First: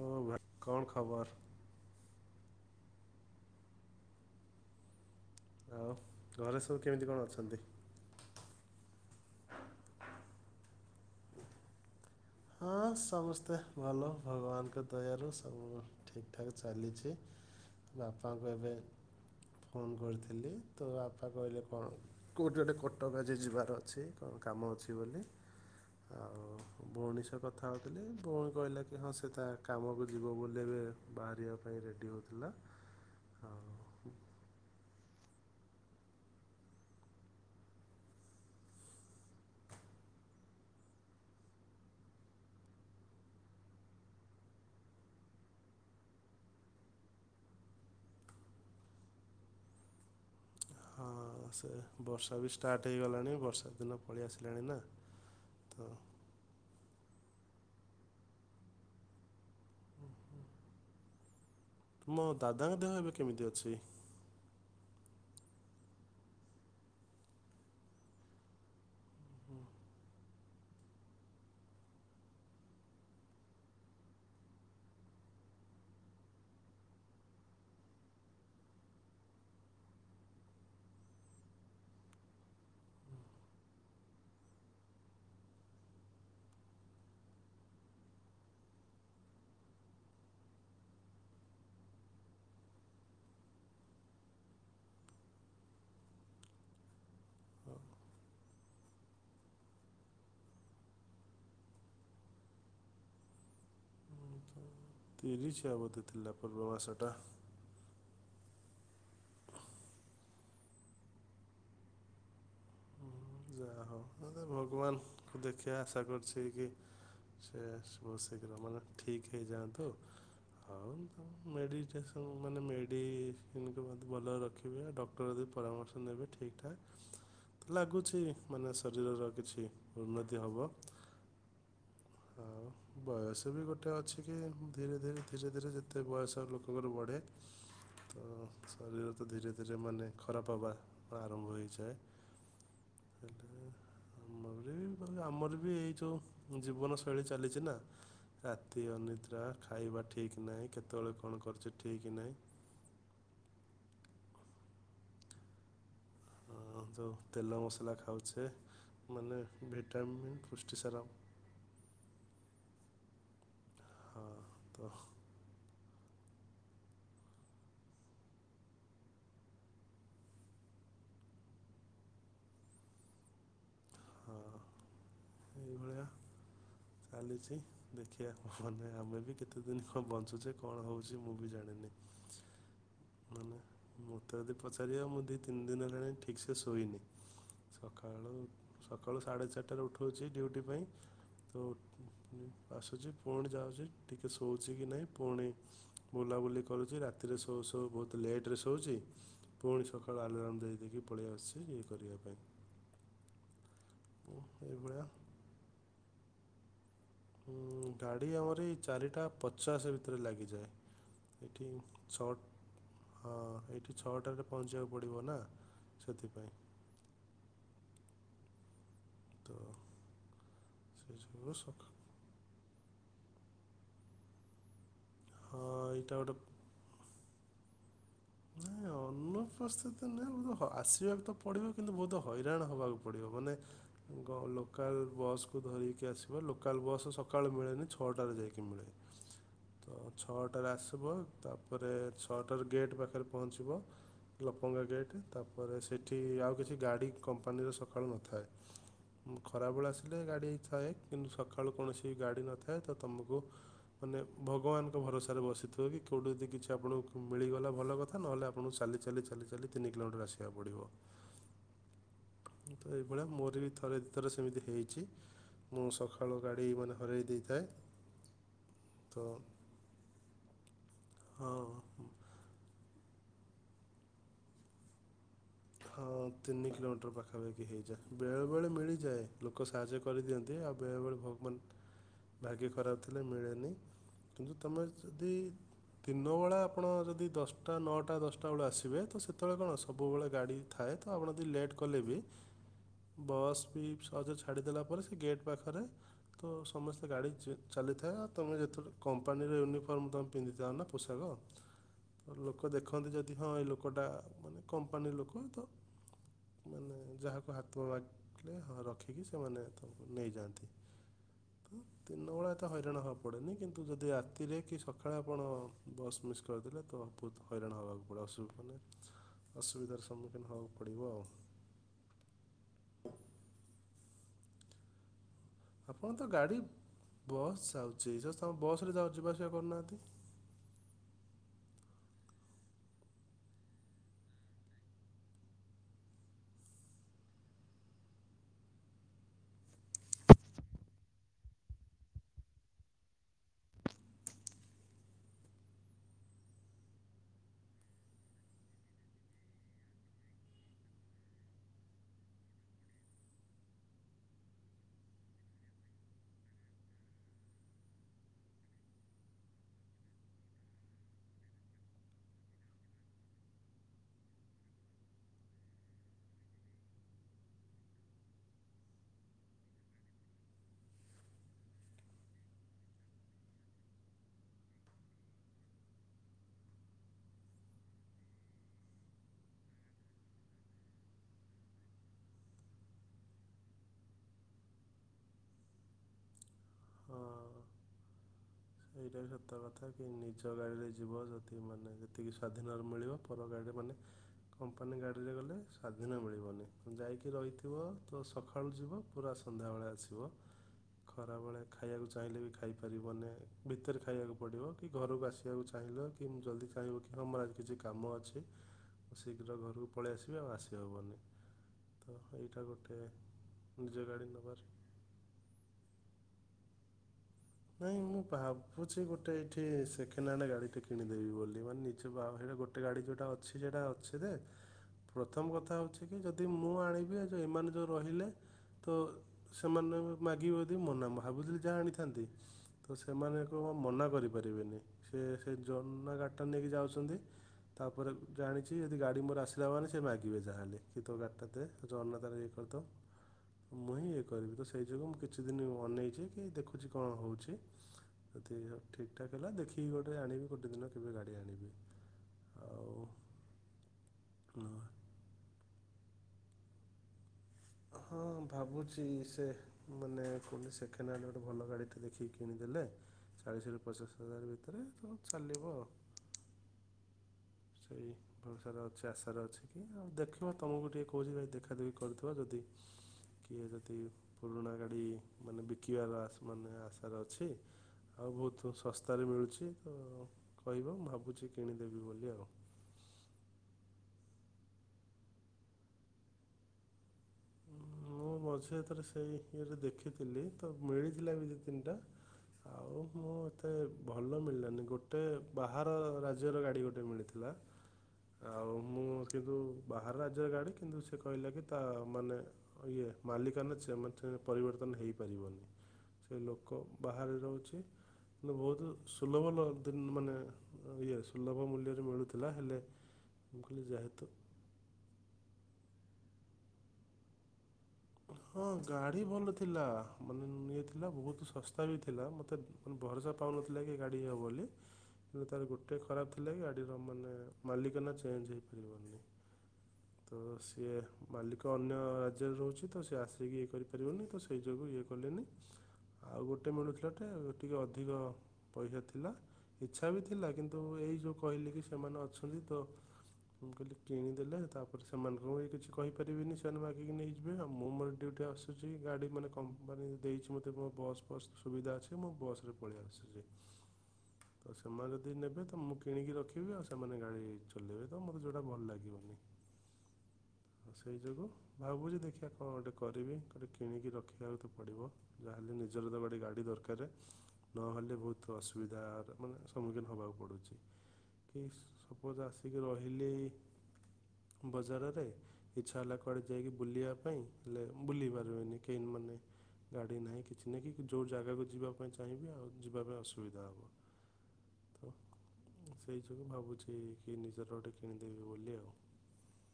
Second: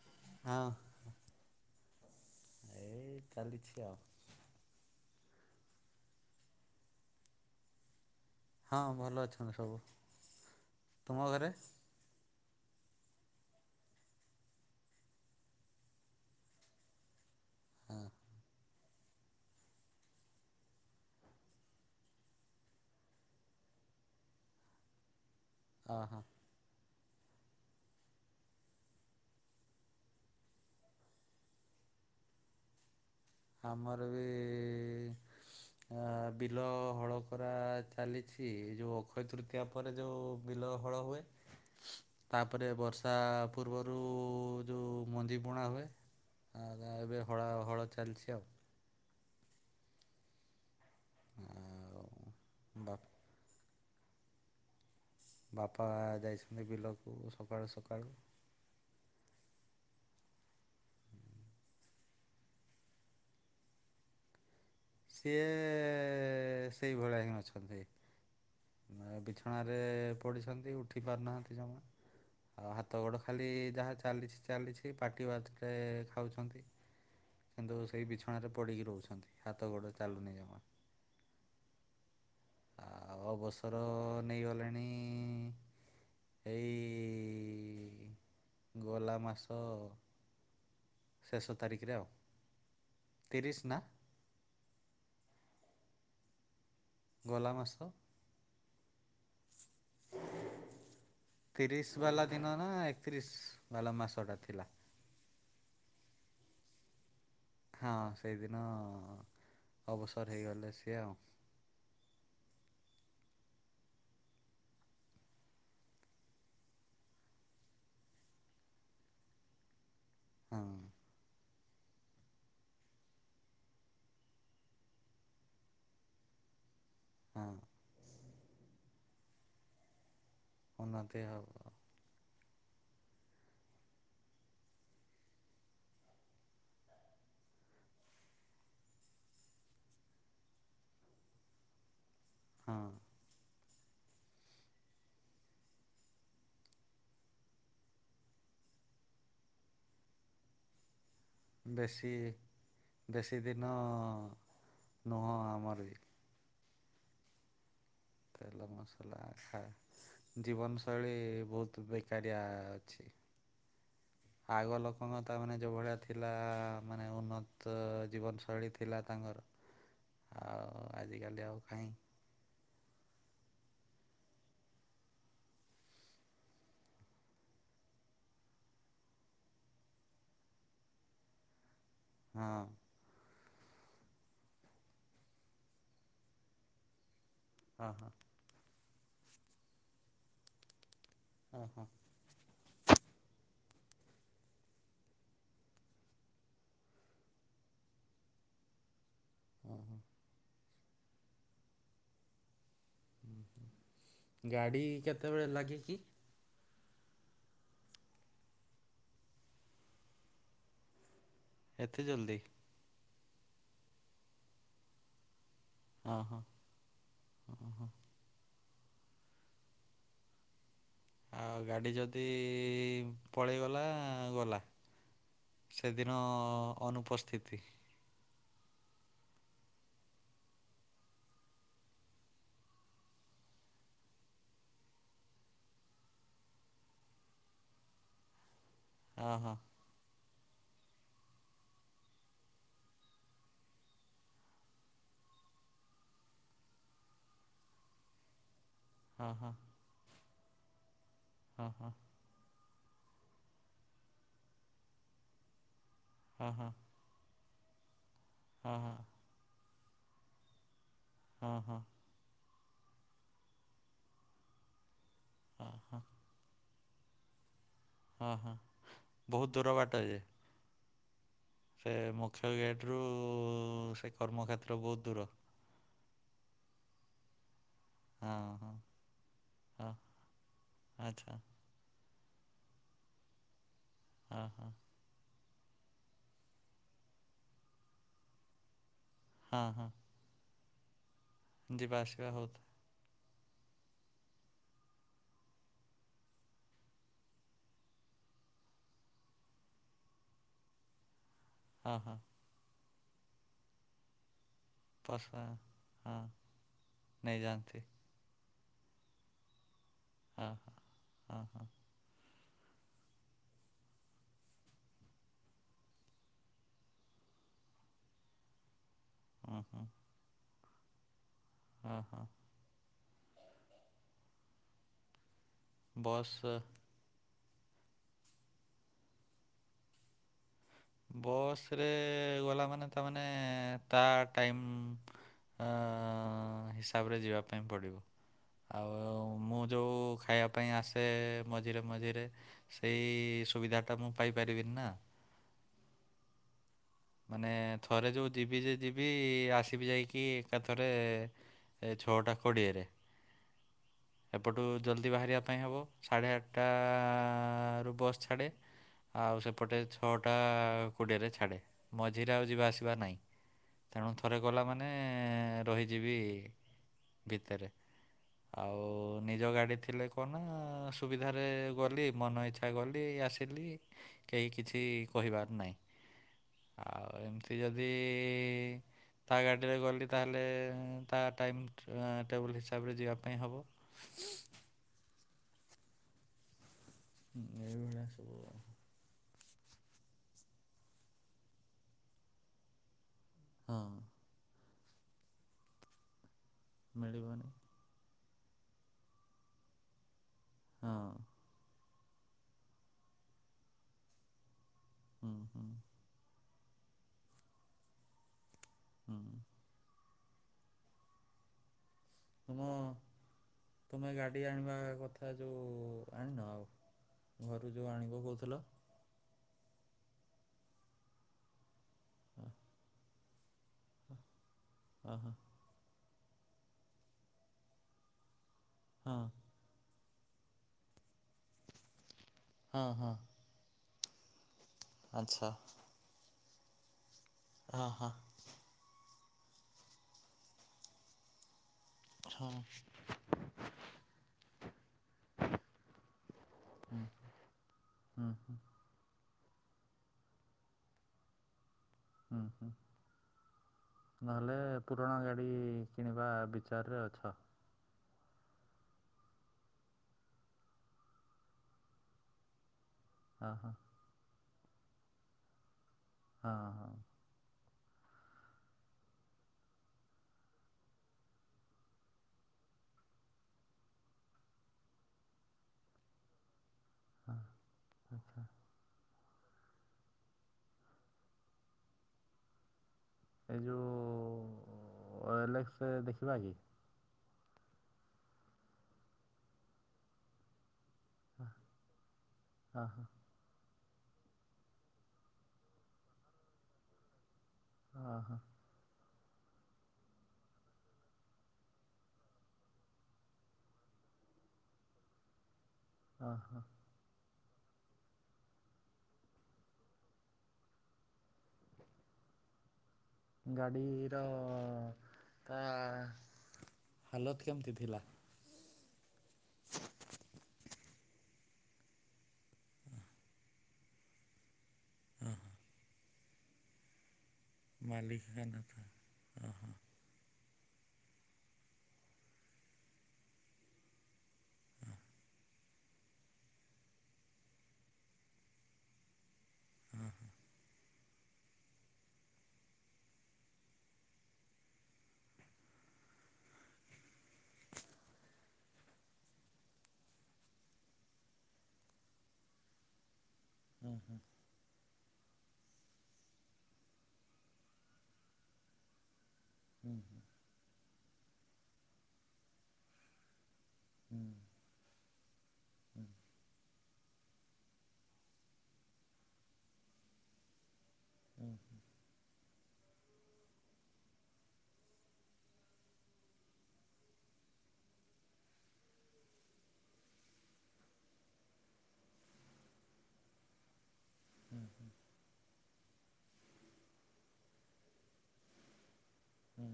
ଓମା ହଁ। କଣ ଖବର। ଏଇ ଚାଲିଛି ଆଉ। ଆଉ ଘରେ ସବୁ କେମିତି କଣ ଅଛନ୍ତି। ହଁ ଭଲ ଅଛନ୍ତି ସବୁ ତୁମ ଘରେ। ହଁ ସମସ୍ତେ ଭଲ ଭଗବାନଙ୍କ ଦୟାରୁ ସବୁ ଠିକ ଠାକ୍ ଚାଲିଛି। ହଁ ବାପାଙ୍କୁ ଏବେ। ଫୋନ୍ କରିଥିଲି ତ ବାପା କହିଲେ କଣ କୋଉଠି ଗୋଟେ କଟକ ଆଜି ଯିବାର ଅଛି କଣ କାମ ଅଛି ବୋଲି। ହ ହୋ। ଆଉ ଭଉଣୀ। କଥା ହଉଥିଲି ଭଉଣୀ କହିଲା କି ହଁ ସେ ତା କାମକୁ ଯିବ ବୋଲି ଏବେ ବାହାରିବା ପାଇଁ ରେଡି ହଉଥିଲା। ଆମର ବି ଅ ବିଲ ହଳ କରା ଚାଲିଛି ଯୋଉ ଅକ୍ଷୟ ତୃତୀୟା ପରେ ଯୋଉ ବିଲ ହଳ ହୁଏ ତାପରେ ବର୍ଷା ପୂର୍ବରୁ ଯୋଉ ମଞ୍ଜି ବୁଣା ହୁଏ ଆ ଏବେ ହ ହଳ ହଳ ଚାଲିଛି। ଆଉ ହଁ ସେ ଆଉ ବର୍ଷା ବି ଷ୍ଟାର୍ଟ ବା ହେଇଗଲାଣି ବର୍ଷା। ଦିନ ପଳେଇ ଆସିଲାଣି ନା। ତ ବାପା ଯାଇଛନ୍ତି ବିଲ। ସକାଳୁ ସକାଳୁ। ତୁମ ଦାଦାଙ୍କ ଦେହ ଏବେ କେମିତି ଅଛି। ସିଏ ସେଇ ଭଳିଆ ହିଁ ଅଛନ୍ତି ବିଛଣାରେ ପଡ଼ିଛନ୍ତି ଉଠି ପାରୁନାହାନ୍ତି ଜମା ଆଉ ହାତ ଗୋଡ଼ ଖାଲି ଯାହା ଚାଲିଛି ଚାଲିଛି ପାଟି ଭାତରେ ଖାଉଛନ୍ତି କିନ୍ତୁ ସେଇ ବିଛଣାରେ ପଡ଼ିକି ରହୁଛନ୍ତି ହା ହାତ ଗୋଡ଼ ଚାଲୁନି ଯମା। ଆଉ ଅବସର ନେଇଗଲେଣି ଏଇ ଗଲା ମାସ ଶେଷ ତାରିଖରେ ଆଉ ତିରିଶ ନା। ଗଲା ମାସ। ତିରିଶ ବାଲା ଦିନ ନା ଏକତିରିଶ ବାଲା ମାସ ଟା ଥିଲା। ତରିଶିଆ ବଧେ ଥିଲା ପୂର୍ବ ମାସଟା। ହଁ ସେଇଦିନ ଅବସର ହେଇଗଲେ ସିଏ ଆଉ। ସ ଭଗବାନଙ୍କୁ ଦେଖିବା ଆଶା କରୁଛି କି ସେ [unintelligible] ଶୀଘ୍ର ମାନେ ଠିକ୍ ହେଇ ଯାଆନ୍ତୁ। ହଁ ହଉ। ମେଡ଼ିଟେସନ୍ ମାନେ ମେଡ଼ିସିନ ମତେ ଭଲ ରଖିବେ ଡକ୍ଟର ଯଦି ପରାମର୍ଶ ନେବେ ଠିକଠାକ୍। ହଁ। ଲାଗୁଛି। ମାନେ ଶରୀରର। କିଛି ଉନ୍ନତି। ହେବ ଓତି ହେବ। ଆଉ ବୟସ ବି ଗୋଟେ ଅଛି କି ଧୀରେ ଧୀରେ ଧୀରେ ଧୀରେ ଯେତେ ବୟସ ଲୋକଙ୍କର ବଢ଼େ ତ ଶରୀର ତ ଧୀରେ ଧୀରେ ମାନେ ଖରାପ ହେବା ଆରମ୍ଭ ହୋଇଇଯାଏ। ହଁ ଆଲ। ଆମର ବି ଆମର ବି ଏଇ ଯୋଉ ଜୀବନ ଚାଲିଛି ନା ରାତି ଅନିଦ୍ରା ଖାଇବା ଠିକ ନାହିଁ କେତେବେଳେ କ'ଣ କରୁଛେ ଠିକ୍ ବେଶୀ ନାହିଁ ବେଶୀ ଦିନ ନ ଆମର ଯେଉଁ ତେଲ ମସଲା ଖ ତେଲ ମସଲା ଖା ଜୀବନ ପୁଷ୍ଟିସାର ଶୈଳୀ ବହୁତ ବେକାରିଆ। ଛିି। ହଁ ତ ଆଗ ଲୋକଙ୍କ ତ ମାନେ ଯୋଉ ଭଳିଆ ଥିଲା ମାନେ ଉନ୍ନତ ଜୀବନ ଶୈଳୀ ଥିଲା ତାଙ୍କର ଆଉ ଆଜିକାଲି ଆଉ କାହିଁ। ହଁ। ଏଇଭଳିଆ ଚାଲିଛି ଦେଖିବାକୁ ମନେ ଆମେ ବି କେତେ ଦିନ କଣ ବଞ୍ଚୁଛେ କଣ ହଉଛି ମୁଁ ବି ଜାଣିନି। ହଁ। ମାନେ ମୋତେ ଯଦି ପଚାରିବା ମୁଁ ଦୁଇ ତିନି ଦିନ ହେଲାଣି ଠିକ୍ ସେେ ଶୋଇନି। ହଁ ହଁ ସକାଳୁ। ସକାଳୁ ସା଼େଡେ ଚାରିଟାରେ ଉଠୁ। ହେଉଛି ଡ୍ୟୁଟି ପାଇଁ। ହଁ ହଁ ତ ଆସୁଛି ପୁଣି ଯାଉଛି। ଟିକେ ଶୋଉଛି କି ନାହିଁ ପୁଣି ବୁଲାବୁଲି କରୁଛି ରାତିରେ ଶୋଉ ସଉ ବହୁତ ଲେଟରେ ଶୋଉଛି ହଁ ପୁଣି ହଁ ସକାଳୁ ଆଲାର୍ମ ଦେଇଦକି ପଳେଇ ଆସୁଛି ଇଏ କରିବା ପାଇଁ। ଉଁ, ଗାଡି ଏଇଭଳିଆ କେତେବେଳେ ଲାଗେ କି? ଗାଡ଼ି ଆମର ଏଇ ଚାରିଟା ପଚାଶ ଭିତରେ ଲାଗିଯାଏ। ଏଇଠ ଏତେ ଜଲ୍ଦି ଶର୍ଟ ଏ। ଠି ଛଅଟାରେ ପହଞ୍ଚିବାକୁ ପଡ଼ିବ ନା। ହଁ ହଁ ସେଥିପାଇଁ ହ ହଁ। ତୋ। ଆଉ ଗାଡି ଯଦି ପଳେଇଗଲା ଗଲା। ହଁ ଏଇଟା ସେଦିନ ଅନୁପସ୍ଥିତ ସ୍ଥିତି। ଅନୁପସ୍ଥିତି ନୁହେଁ। ଆସିବାକୁ ତ ପଡିବ, କିନ୍ତୁ ବହୁତ ହଇରାଣ ହବାକୁ ପଡିବ‌। ମାନେ ଲୋକାଲ ବସ୍କୁ ଧରିକି ଆସିବା। ଲୋକାଲ ବସ୍ ସକାଳୁ ମିଳେନି ଛଅଟାରେ ଯାଇକି। ହଁ ହଁ ଛଅଟା ରାତି ତାପରେ ଛଅଟର ଗେଟ୍ ପାଖ। ପାଖରେ ପହଞ୍ଚିବ। ଲପଙ୍ଗା ଗେଟ୍ ତାପରେ, ସେଇଠି ଆଉ କିଛି ଗାଡ଼ି କମ୍ପାନୀର ସକାଳୁ ନଥାଏ। ହଁ ମୁଁ ହଁ ଖରାବେେଳେ ଆସିଲେ ଗାଡି ଥାଏ କିନ୍ତୁ, ସକାଳୁ ହଁ କୌଣସି ଗାଡି ନଥାଏ ତ ତମକୁ। ମାନେ ଭଗବାନଙ୍କ ଭରସାରେ ବସିଥା। କୋଉଠି ଯଦି ହଁ ହଁ କିଛି ଆପଣଙ୍କୁ ମିଳିଗଲା। [unintelligible] ନହେଲେ ଆପଣଙ୍କୁ ହଁ ଚାଲି ହଁ ଚାଲି ଚାଲି ଚାଲି ତିନି କିଲୋମିଟର ଆସିବାକୁ ପଡ଼ିବ। ହଁ ହଁ। ତ ଏଇଭଳିଆ ମୋର ବି ଥରେ ଦୁଇଥର ସେମିତି ହେଇଛି। ମୁଁ ହଁ ସକାଳୁ ଗାଡ଼ି ମାନେ ହରେଇ ଦେଇଥାଏ ହଁ ହଁ ତ ବହୁତ ଦୂର ବାଟ ଯେ। ହଁ ସେ ମୁଖ୍ୟ ଗେଟ୍ ରୁ ସେ କର୍ମକ୍ଷେତ୍ର ବହୁତ ଦୂର। ହଁ ତିନି କିଲୋମିଟର ପାଖାପା ହେଇଯା ବେଳେ ହଁ ବେଳେ ହଁ ମିଳିଯାଏ, ଲୋକ ହଁ ସାହାଯ୍ୟ କରିଦିଅନ୍ତି ଆଉ ବେଳେ ବଳେ ଭ ଆଚ୍ଛା ମାନେ ଭାଗ୍ୟ ଖରାପ ଥିଲେ ମିଳେନି। ହଁ କିନ୍ତୁ ହଁ ତମେ ଯଦି ଦିନବେଳା ଆପଣ ଯଦି ଦଶଟା ନଅଟା ଦଶଟା ବେଳୁ ଆସିବେ। ତ ସେତେବେଳେ ହଁ କଣ ହଁ ସବୁବେଳେ ଗାଡ଼ି ଥାଏ ତ ଆପଣ ଯଦି ଲେଟ୍ ଯିବା କଲେ ବି ଆସିବା ହଉଥା ବସ୍ ବି ସହଜ ଛାଡ଼ିଦେଲା ପରେ ସେ ଗେଟ୍ ପାଖରେ ତ ସମସ୍ତେ ଗାଡ଼ି ଚ ଚାଲିଥାଏ ତମେ ଯେତେବେଳେ କମ୍ପାନୀର ୟୁନିଫର୍ମ ତମେ ପିନ୍ଧିଥାଅ ନା ପୋଷାକ। ହଁ ହଁ ଲୋକ ଦେ ଦେଖନ୍ତୁ ଯଦି ହଁ ଏଇ ଲୋକଟା ମାନେ କମ୍ପାନୀ ପସ ଲୋକ ବନ୍ତ ହଁ ମାନେ ଯାହାକୁ ନେଇଯାଆନ୍ତି ହାତ ମା ହଁ ରଖିକି ସେମାନେ ତମକୁ ହଁ ନେଇଯାଆନ୍ତି ହଁ ହଁ ହଁ ତ ଦିନ ବେଳା ତ ହଇରାଣ ହେବାକୁ ପଡ଼େନି କିନ୍ତୁ ଯଦି ରାତିରେ କି ସକାଳେ ଆପଣ ବସ୍ ମିସ୍ କରିଦେଲେ ତ ବହୁତ ହଇରାଣ ହେବାକୁ ପଡ଼େ ଅସୁ ମାନେ ହଁ ଅସୁବିଧା ହଇରାଣ ହବାକୁ ପଡ଼ିବ ଆଉ। ହଁ ହଁ ଆପଣ ତ ବସ୍ ଗାଡ଼ି ବସ୍ ଯାଉଛି [inaudible] ବସରେ ଯାଉ ଯିବା ଆସିବା କରୁନାହାନ୍ତି। ବସ୍ରେ ଗଲା ମାନେ ତାମାନେ ତା ଟାଇମ୍ ଆ ହିସାବରେ ଯିବା ପାଇଁ ପଡ଼ିବ ଆଉ ମୁଁ ଯୋଉଁ ଖାଇବା ପାଇଁ ଆସେ ମଝିରେ ମଝିରେ ସେଇ ସୁବିଧାଟା ମୁଁ ପାଇପାରିବିନି ନା। ମାନେ ଥରେ ଯେଉଁ ଯିବି ଯେ ଯିବି ଆସିବି ଯାଇକି ଏକାଥରେ ଛଅଟା କୋଡ଼ିଏରେ ଏପଟୁ ଜଲ୍ଦି ବାହାରିବା ପାଇଁ ହେବ ସାଢ଼େ ଆଠଟାଆରୁ ବସ୍ ଛାଡ଼େ ଆଉ ସେପଟେ ଛଅଟା କୋଡ଼ିଏରେ ଛାଡ଼େ। ମଝିରେ ଆଉ ଯିବା ଆସିବା ନାହିଁ ତେଣୁ ଥରେ ଗଲା ମାନେ ରହିଯିବି ଭିତରେ ଆଉ ନିଜ ଗାଡ଼ି ଥିଲେ କଣ ନା ସୁବିଧାରେ ଗଲି ମନ ଇଚ୍ଛା ଗଲି ଆସିଲି କେହି କିଛି କହିବାର ନାହିଁ। ଆଉ ଏମିତି ଯଦି ତା ଗାଡ଼ିରେ ଗଲି ତାହେଲେ ତା ଟାଇମ୍ ଟେବୁଲ ହିସାବରେ ଯିବା ପାଇଁ ହେବ। ହଁ ଏବେଳିଆ ସୁ ଗତ କଥା କି ନିଜ ଗାଡ଼ିରେ ଯିବ ଯଦି ମାନେ ଯେତିକି ସ୍ଵାଧୀନରେ ମିଳିବ। କର ଗରେ ହଁ ମାନେ କମ୍ପାନୀ ଗାଡ଼ିରେ ଗଲେ ସ୍ୱାଧୀନ ମିଳିବନି। ଯାଇକି ମିଳିବନି ରହିଥିବ ତ ସକାଳୁ ଯିବ ପୁରା ସନ୍ଧ୍ୟାବେଳେ ଆସିବ। ହଁ ଖରାବେଳେ ଖାଇବାକୁ ଚାହିଁଲେ ବି ଖାଇପାରିବନେ ଭିତରେ ଖାଇବାକୁ ପଡ଼ିବ। କି ଘରକୁ ହୁଁ ଆସିବାକୁ ହୁଁ ଚାହିଁ କି ମୁଁ ଜଲଦି କାହିଁକି କି ଆମର ଆଜି କିଛି କାମ ଅଛି। ହୁଁ ଶୀଘ୍ର ଘରୁ ପଳେଇ ଆସିବି ଆଉ ଆସିବାକୁ ପଡ଼ନି। ତୁମ ତୁମେ ଗାଡ଼ି ଗାଡି ନେବାର ଆଣିବା କଥା ଯୋଉ ଆ ନଅ। ନାଇଁ ମୁଁ ଭାବୁଛି ଗୋଟେ ଏଇଠି ସେ ନା ଗାଡି ଟା କିଣିଦେବି ବୋଲି ମାନେ ନିଜଟ ଗୋଟେ ଗାଡି ଯୋଉଟା ଅଛି ସେଟା ଅଛେ। ଓହୋ ପ୍ରଥମ କଥା ହଉଛି ଟିକେ ଯଦି ମୁଁ ଆଣିବି ଯେଉ ଏମାନେ ଯେଉଁ ରହିଲେ। ତ ହଁ ସମନ୍ୱୟ। ମାଗିବଦ ମନା ଭାବୁଥିଲି ଯାହା ଆଣିଥାନ୍ତି। ହଁ ତ ହଁ ସେମାନ କ ମନା କରିପାରିବେନି। ସେ ସେ ଆଚ୍ଛା ଜନା କାଟ। ହଟନ୍ ନେଇକି ଯାଉଛନ୍ତି। ହଁ ତାପରେ ହଁ ଜାଣିଛି ଯଦି ଗାଡି ମୋର। ଆସିଲା ମାନେ ସେ ମାଗିବ ଯା ହେଲେ କି ତ ଗାଡିଟା ଦେ। ଜନ ତାର ହଁ ବିପରିତ ମୁଁ ଇଏ କରିନି ସେଇ ଯୋଗୁଁ ମୁଁ କିଛି ଦିନ ଅନେଇଛି ଦେଖୁଛି କଣ ହେଉଛି। ହୁଁ। ଯଦି ଠିକ୍ ଠାକ୍ ହେଲା ଦେଖିକି ଗୋଟେ ଆଣି ଗଟେ ଦିନ କେବେ ଗାଡି ଆଣିବି। ହୁଁ ହୁଁ ଆଉ ନହେଲେ ପୁରଣା ଗାଡି କିଣିବା ବିଚାରରେ ଅଛ। ହଁ ଭାବୁଛି ସେ ମାନେ କହିଲି ସେଖେଣ୍ଡ୍ ଆଣ୍ଡ୍ ଗୋଟେ ଭଲ ଗାଡ଼ିଟେ ଦେଖିକି କିଣିଦେଲେ ହଁ ହଁ ଚାଳିଶ ରୁ ପସଶ୍ ହଜାର୍। ରେ ସବୁ ଚାଲିବ ଆଉ। ହଁ ହଁ। ସେଇ ଭରସାର ଅଛି ଆଶାର ଅଛି କି ଆଉ ଦେଖିବ ତମକୁ ଟିକେ କହୁଛି ଭାଇ ଦେଖାଦେଖି କରୁଥିବ ଯଦି କିଏ ଯଦି ପୁରୁଣା ଗାଡି ମାନେ ବିକିବାର ମାନେ ଆଶାର ହଁ ଅଛି ଆଉ ଆଚ୍ଛା ବହୁତ ସସ୍ ସ୍ତାରେ ମିଳୁଛି ତ କହିବ ମୁଁ ଭାବୁଛି କିଣିଦେବି ବୋଲି ଆଉ। ଏଇ ଯୋଉ ଓ ଏଲ୍ ଏକ୍ସ୍ ଦେଖିବା କି। ମୁଁ ମଝିଥରେ ସେଇ ଇଏରେ ଦେଖିଥିଲି ତ ମିଳିଥିଲା ବି ଦି ତିନିଟା ହଁ ଆଉ ହଁ ମୁଁ ମତେ ଭଲ ମିଳିଲାନି। ଗୋଟେ ବାହାର ରାଜ୍ୟର ଗାଡ଼ି ଗୋଟେ ମିଳିଥିଲା। ହଁ ଆଉ ମୁଁ କିନ୍ତୁ ବାହାର ରାଜ୍ୟରେ ଗାଡି କିନ୍ତୁ ସେ କହିଲା କି ତା ମାନେ ଇଏ ମାଲିକାନଚ ମ ପରିବର୍ତ୍ତନ ହେଇପାରିବନି। ହଁ ସେ ହଁ ଲୋକ ବାହାରେ ରହୁଛି ବହୁତ ସୁଲଭଲ ମାନେ ଇଏ ସୁଲଭ ମୂଲ୍ୟରେ ମିଳୁଥିଲା ହେଲେ ମୁଁ କହିଲି ଗାଡିରଅ। ଯେହେତୁ ତା ହାଲତ କେମିତି ଥିଲା। ହଁ ଗାଡ଼ି ଭଲ ଥିଲା। ମାନେ ଇଏ ଥିଲା ବହୁତ ଶସ୍ତା ବି ଥିଲା। ମୋତେ ମାନେ ଭରସା ପାଉନଥିଲା କି ଗାଡ଼ି ହେବ ବୋଲି। ମୋର ତ ଆଉ ଗୋଟେ। ଖରାପ ଥିଲା କି ଗାଡ଼ି ଭଲ ମାଲିକ ନା ଚେଞ୍ଜ ମାଲିକାନା ଥିଲା। ହେଇପାରିବନି। ତ ସିଏ ମାଲିକ ଅନ୍ୟ ରାଜ୍ୟରେ ରହୁଛି ତ ସେ ସେ ଆସିକି ଇଏ କରିପାରିବନି ତ ସେଇ ଯୋଗୁଁ ଇଏ କଲେନି। ଆଉ ଗୋଟେ ମିଳୁଥିଲା ଟେ ଟିକେ ଅଧିକ ପଇସା ଥିଲା ଇଚ୍ଛା ବି ଥିଲା କିନ୍ତୁ ଏଇ ଯେଉଁ କହିଲି କି ସେମାନେ ଅଛନ୍ତି। ତ ମୁଁ କହିଲି କିଣିଦେଲେ ତାପରେ ସେମାନଙ୍କୁ ବି କିଛି କହିପାରିବେିନି। ସେମାନେ ମଗିକି ନେଇଯିବେ ଆଉ। ମୁଁ ମୋର ଡିୟୁଟି ଆସୁଛି ଗାଡ଼ି ମାନେ କମ୍ପାନୀ ଦେଇଛି। ମୋତେ ମୋ ବସ୍ ଫସ୍ ସୁବିଧା ଅଛି ମୁଁ ବସ୍ ରେ ପଳେଇ ଆସୁଛି। ହୁଁ ହୁଁ ତ ସେମାନେ ଯଦି ନେବେ ତ ମୁଁ କିଣିକି ରଖିବି। ଆଉ ସେମାନେ ଗାଡି ଚଲେଇବେ ତ ମୋତେ ଯୋଉଟା ଭଲ ଲାଗିବନି। ହୁଁ। [inaudible] ଆଉ ସେଇ ଯୋଗୁ ଭାବୁଚି ଦେଖିବା। ହଁ ଗୋଟେ କରିବି। ଗୋଟେ କିଣିକି ହୁଁ ରଖିବାକୁ ତ ପଡ଼ିବ। ଯାହାହେଲେ ହୁଁ ନିଜର ତ ଗଟେ ଗାଡ଼ି ଦରକାର ନହେଲେ ବହୁତ ଅସୁବିଧାର ମାନେ ସମ୍ମୁଖୀନ ହେବାକୁ ପଡ଼ୁଛି। ହୁଁ କି ସପୋଜ ଆସ ଟିକେ ରହିଲି ବଜାରରେ ଇଛା ହେଲା କୁଆଡ଼େ ଯାଇକି ବୁଲିବା ପାଇଁ ହେଲେ ବୁଲି ପାରିବେନି କେହି ମାନେ ଗାଡ଼ି ନାହିଁ କିଛି ନାହିଁ କି ଯୋଉ ଜାଗାକୁ ଯିବା ପାଇଁ ଚାହିଁବି ଆଉ ଯିବା ପାଇଁ ଅସୁବିଧା ହବ ତ ସେଇ ଯୋଗୁଁ ଭାବୁଛି କି ନିଜର ଗୋଟେ କିଣିଦେବେି ବୋଲି ଆଉ। ହୁଁ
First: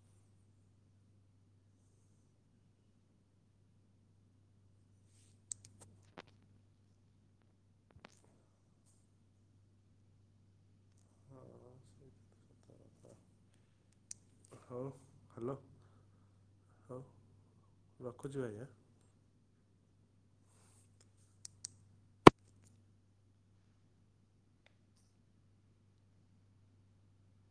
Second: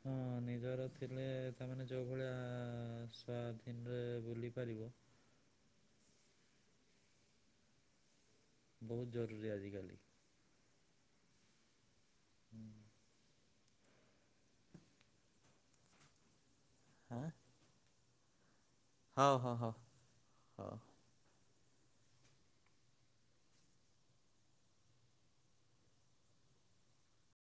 ହୁଁ ନିଜର ଥିଲେ ତାମାନେ ଯେଉଁ ଭଳିଆ ସ୍ଵାଧୀନରେ ବୁଲି ପାରିବ। ବହୁତ ଜରୁରୀ ଆଜିିକାଲି। ହୁଁ। [inaudible] ହଉ ହ୍ୟାଲୋ। ହଉ ହଁ ରଖୁଚି ଭାଇ। ହଉ ହଉ ହଉ ହଉ।